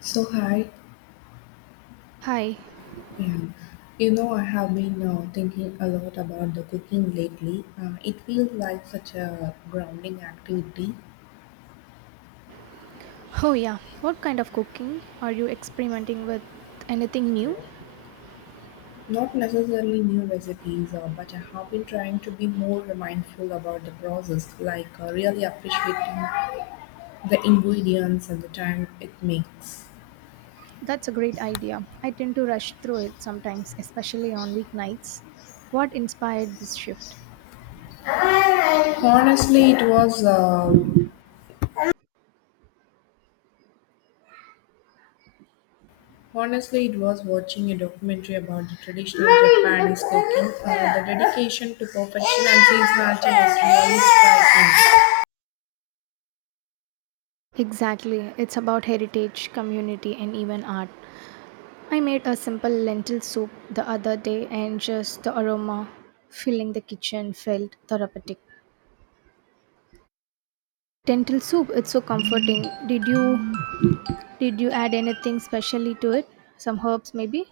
So hi, Hi. yeah. I have been thinking a lot about the cooking lately. It feels like such a grounding activity. Oh, yeah. What kind of cooking? Are you experimenting with anything new? Not necessarily new recipes, but I have been trying to be more mindful about the process, like really appreciating the ingredients and the time it makes. That's a great idea. I tend to rush through it sometimes, especially on weeknights. What inspired this shift? Honestly, it was uh, Honestly, it was watching a documentary about the traditional Japanese cooking. The dedication to perfection and seasonality was really striking. Exactly. It's about heritage, community, and even art. I made a simple lentil soup the other day, and just the aroma filling the kitchen felt therapeutic. Lentil soup, it's so comforting. Did you add anything specially to it? Some herbs maybe?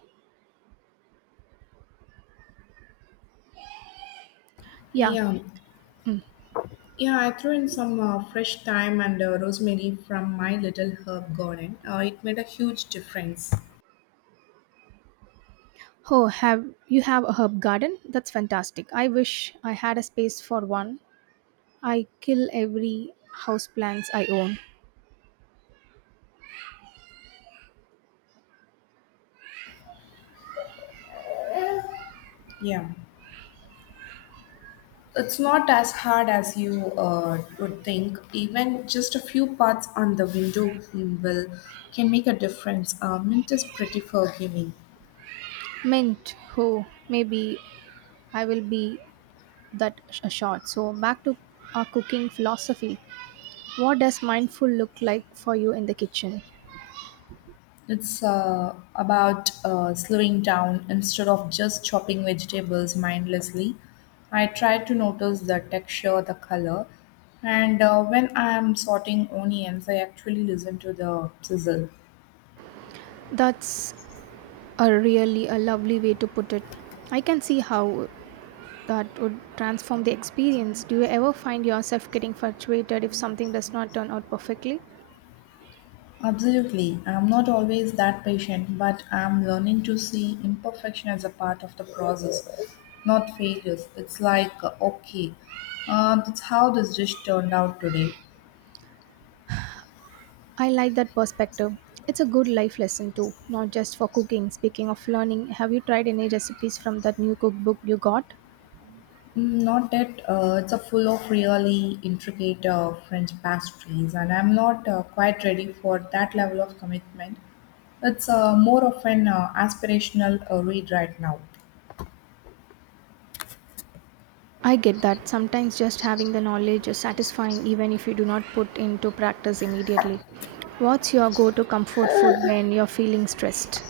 Yeah. Yeah, yeah. I threw in some fresh thyme and rosemary from my little herb garden. It made a huge difference. Oh, have a herb garden? That's fantastic. I wish I had a space for one. I kill every houseplants I own. Yeah. It's not as hard as you would think. Even just a few parts on the window will can make a difference. Mint is pretty forgiving. Mint. Oh, maybe I will be that a shot. So back to our cooking philosophy. What does mindful look like for you in the kitchen? It's about slowing down instead of just chopping vegetables mindlessly. I try to notice the texture, the color, and when I'm sorting onions, I actually listen to the sizzle. That's a really a lovely way to put it. I can see how that would transform the experience. Do you ever find yourself getting frustrated if something does not turn out perfectly? Absolutely, I'm not always that patient, but I'm learning to see imperfection as a part of the process, not failures. It's like, okay, that's how this dish turned out today. I like that perspective. It's a good life lesson too, not just for cooking. Speaking of learning, have you tried any recipes from that new cookbook you got? Not that it's a full of really intricate French pastries, and I'm not quite ready for that level of commitment. It's more of an aspirational read right now. I get that. Sometimes just having the knowledge is satisfying even if you do not put into practice immediately. What's your go to comfort food when you're feeling stressed?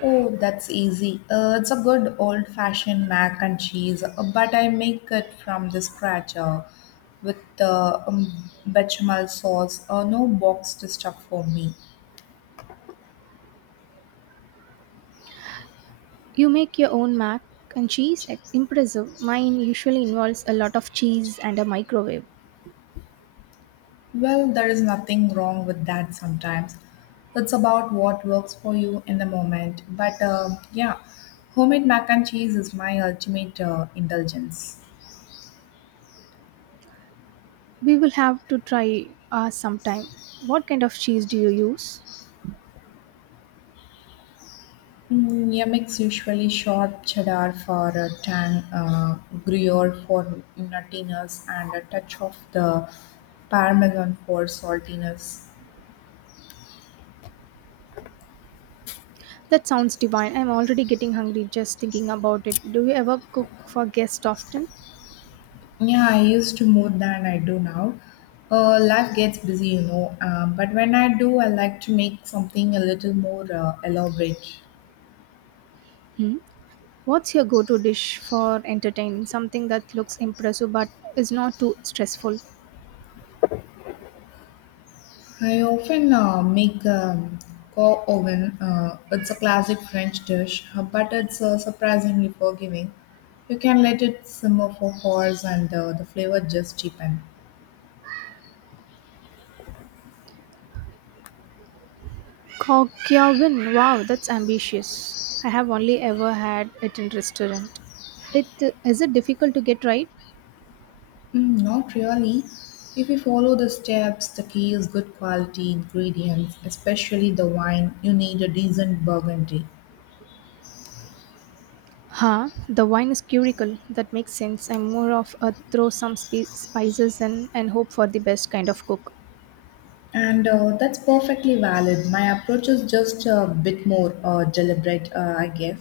Oh, that's easy. It's a good old fashioned mac and cheese, but I make it from the scratch with bechamel sauce, no boxed stuff for me. You make your own mac and cheese? Impressive. Mine usually involves a lot of cheese and a microwave. Well, there is nothing wrong with that sometimes. It's about what works for you in the moment. But yeah, homemade mac and cheese is my ultimate indulgence. We will have to try ours sometime. What kind of cheese do you use? Yeah, mix usually sharp cheddar for a tang, gruyere for nuttiness, and a touch of the parmesan for saltiness. That sounds divine. I'm already getting hungry just thinking about it. Do you ever cook for guests often? Yeah, I used to more than I do now. Life gets busy, you know. But when I do, I like to make something a little more elaborate. Hmm? What's your go to dish for entertaining? Something that looks impressive but is not too stressful. I often make co oven. It's a classic French dish, but it's surprisingly forgiving. You can let it simmer for hours, and the flavor just cheapen. Kokyawin. Wow, that's ambitious. I have only ever had it in restaurant. It is it difficult to get right? Not really. If you follow the steps, the key is good quality ingredients, especially the wine. You need a decent burgundy. Huh? The wine is curical. That makes sense. I'm more of a throw some spices in and hope for the best kind of cook. And that's perfectly valid. My approach is just a bit more deliberate, I guess.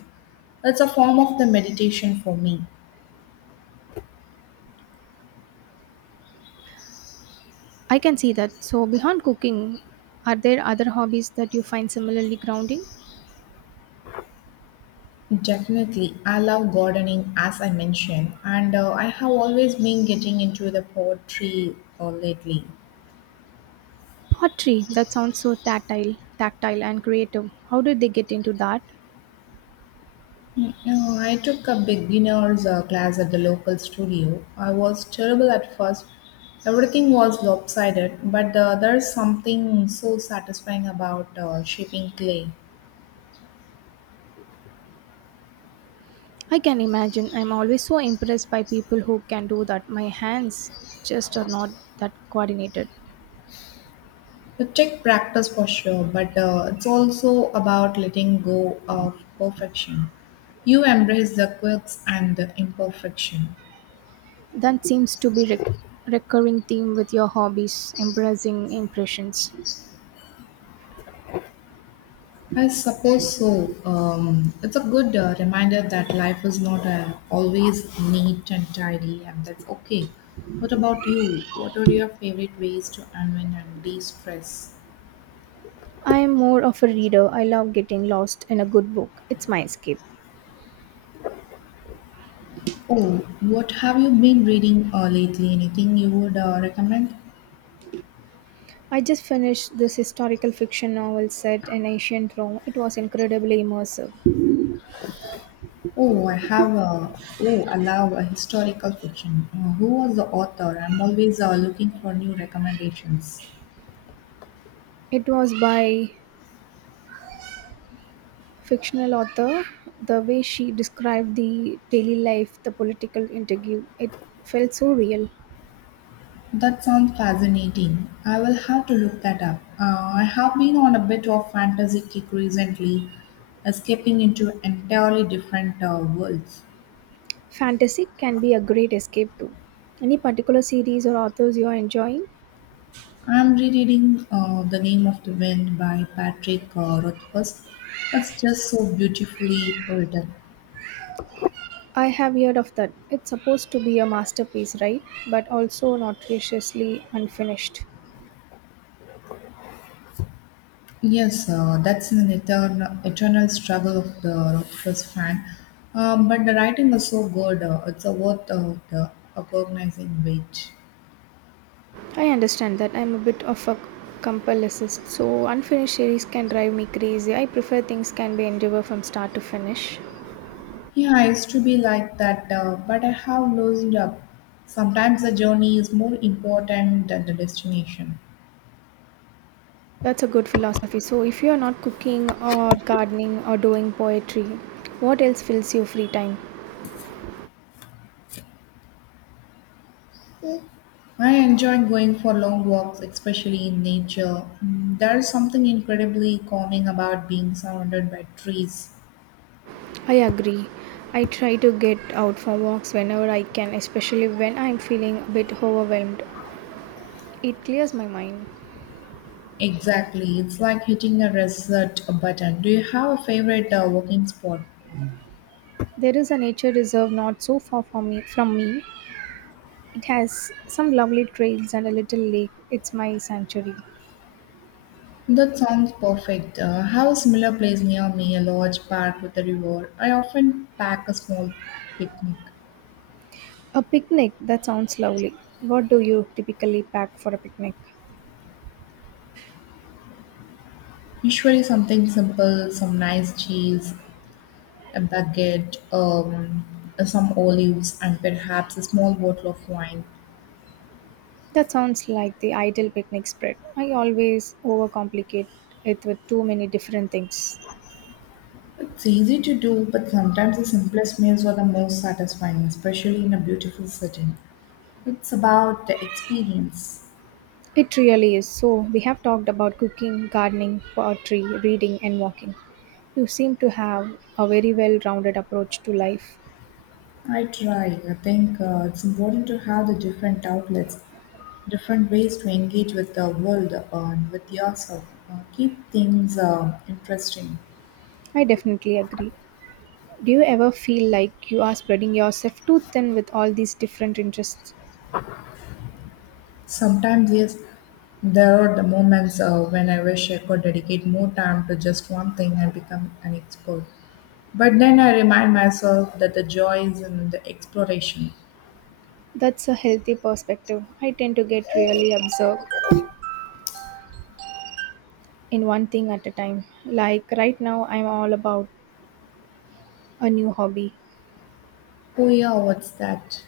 It's a form of the meditation for me. I can see that. So, beyond cooking, are there other hobbies that you find similarly grounding? Definitely, I love gardening as I mentioned, and I have always been getting into the poetry lately. Pottery, that sounds so tactile and creative. How did they get into that? I took a beginner's class at the local studio. I was terrible at first. Everything was lopsided, but there's something so satisfying about shaping clay. I can imagine. I'm always so impressed by people who can do that. My hands just are not that coordinated. It takes practice for sure, but it's also about letting go of perfection. You embrace the quirks and the imperfection. That seems to be recurring theme with your hobbies, embracing impressions. I suppose so. It's a good reminder that life is not always neat and tidy, and that's okay. What about you? What are your favorite ways to unwind and de stress? I am more of a reader. I love getting lost in a good book. It's my escape. Oh, what have you been reading lately? Anything you would recommend? I just finished this historical fiction novel set in ancient Rome. It was incredibly immersive. Oh, I have a oh, I love a historical fiction. Who was the author? I'm always looking for new recommendations. It was by fictional author. The way she described the daily life, the political interview, it felt so real. That sounds fascinating. I will have to look that up. I have been on a bit of fantasy kick recently, escaping into entirely different worlds. Fantasy can be a great escape too. Any particular series or authors you are enjoying? I'm rereading The Name of the Wind by Patrick Rothfuss. It's just so beautifully written. I have heard of that. It's supposed to be a masterpiece, right? But also notoriously unfinished. Yes, that's an eternal struggle of the Rockfest fan. But the writing is so good, it's a worth of the agonizing wait. I understand that I'm a bit of a compulsist, so unfinished series can drive me crazy. I prefer things can be endeavor from start to finish. Yeah, I used to be like that, but I have loosened up. Sometimes the journey is more important than the destination. That's a good philosophy. So if you are not cooking or gardening or doing poetry, what else fills your free time? I enjoy going for long walks, especially in nature. There is something incredibly calming about being surrounded by trees. I agree. I try to get out for walks whenever I can, especially when I'm feeling a bit overwhelmed. It clears my mind. Exactly. It's like hitting a reset button. Do you have a favorite walking spot? There is a nature reserve not so far from me. It has some lovely trails and a little lake. It's my sanctuary. That sounds perfect. I have a similar place near me, a large park with a river. I often pack a small picnic. A picnic? That sounds lovely. What do you typically pack for a picnic? Usually something simple, some nice cheese, a baguette, some olives, and perhaps a small bottle of wine. That sounds like the ideal picnic spread. I always overcomplicate it with too many different things. It's easy to do, but sometimes the simplest meals are the most satisfying, especially in a beautiful setting. It's about the experience. It really is. So, we have talked about cooking, gardening, poetry, reading, and walking. You seem to have a very well rounded approach to life. I try. I think it's important to have the different outlets, different ways to engage with the world and with yourself. Keep things interesting. I definitely agree. Do you ever feel like you are spreading yourself too thin with all these different interests? Sometimes, yes, there are the moments when I wish I could dedicate more time to just one thing and become an expert. But then I remind myself that the joy is in the exploration. That's a healthy perspective. I tend to get really absorbed in one thing at a time. Like right now, I'm all about a new hobby. Oh, yeah, what's that?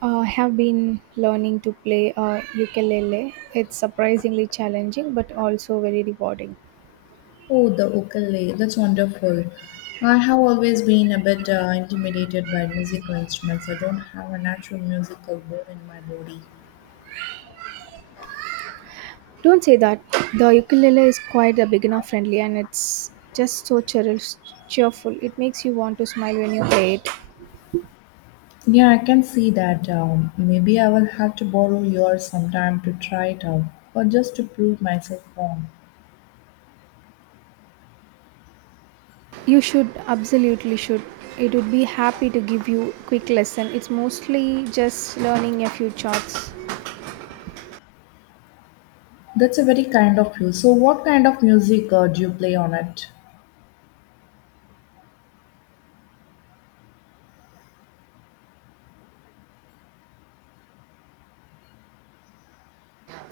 I have been learning to play a ukulele. It's surprisingly challenging but also very rewarding. Oh, the ukulele. That's wonderful. I have always been a bit intimidated by musical instruments. I don't have a natural musical bone in my body. Don't say that. The ukulele is quite a beginner friendly and it's just so cheerful. It makes you want to smile when you play it. Yeah, I can see that. Maybe I will have to borrow yours sometime to try it out, or just to prove myself wrong. You should absolutely should. It would be happy to give you quick lesson. It's mostly just learning a few chords. That's a very kind of you. So, what kind of music do you play on it?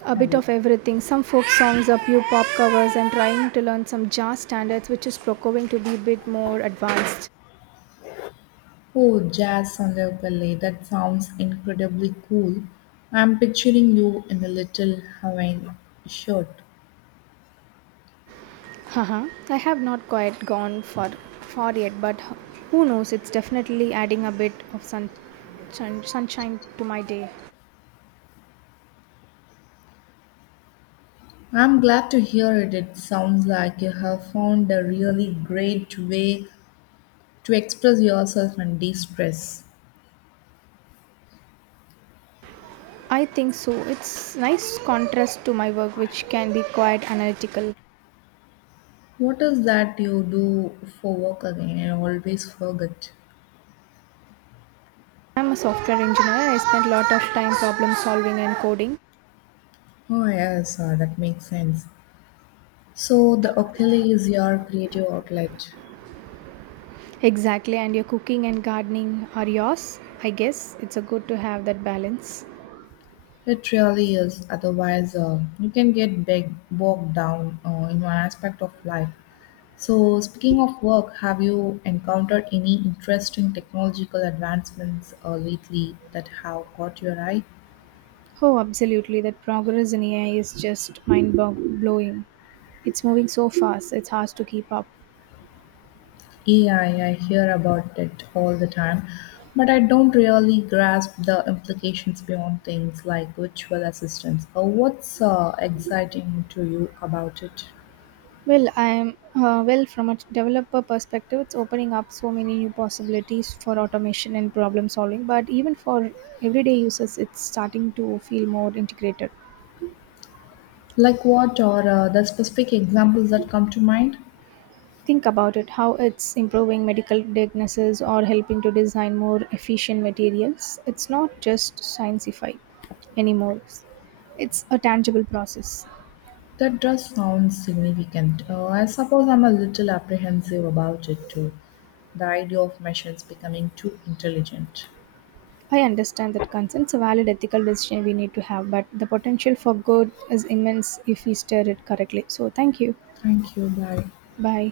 A bit Hello. of everything, some folk songs, a few pop covers, and trying to learn some jazz standards, which is procuring to be a bit more advanced. Oh, jazz on the ukulele. That sounds incredibly cool. I'm picturing you in a little Hawaiian shirt. Haha. I have not quite gone for far yet, but who knows. It's definitely adding a bit of sunshine to my day. I'm glad to hear it. It sounds like you have found a really great way to express yourself and de stress. I think so. It's nice contrast to my work, which can be quite analytical. What is that you do for work again? I always forget. I'm a software engineer. I spend a lot of time problem solving and coding. Oh, yes, that makes sense. So, the ukulele is your creative outlet. Exactly, and your cooking and gardening are yours. I guess it's a good to have that balance. It really is. Otherwise, you can get big, bogged down in one aspect of life. So, speaking of work, have you encountered any interesting technological advancements lately that have caught your eye? Oh, absolutely. That progress in AI is just mind blowing. It's moving so fast, it's hard to keep up. AI, I hear about it all the time, but I don't really grasp the implications beyond things like virtual assistants. What's exciting to you about it? Well, I am from a developer perspective, it's opening up so many new possibilities for automation and problem solving, but even for everyday users, it's starting to feel more integrated. Like what are the specific examples that come to mind? Think about it how it's improving medical diagnosis or helping to design more efficient materials. It's not just scienceified anymore, it's a tangible process. That does sound significant. I suppose I'm a little apprehensive about it too. The idea of machines becoming too intelligent. I understand that concerns a valid ethical decision we need to have, but the potential for good is immense if we steer it correctly. So, thank you. Thank you. Bye. Bye.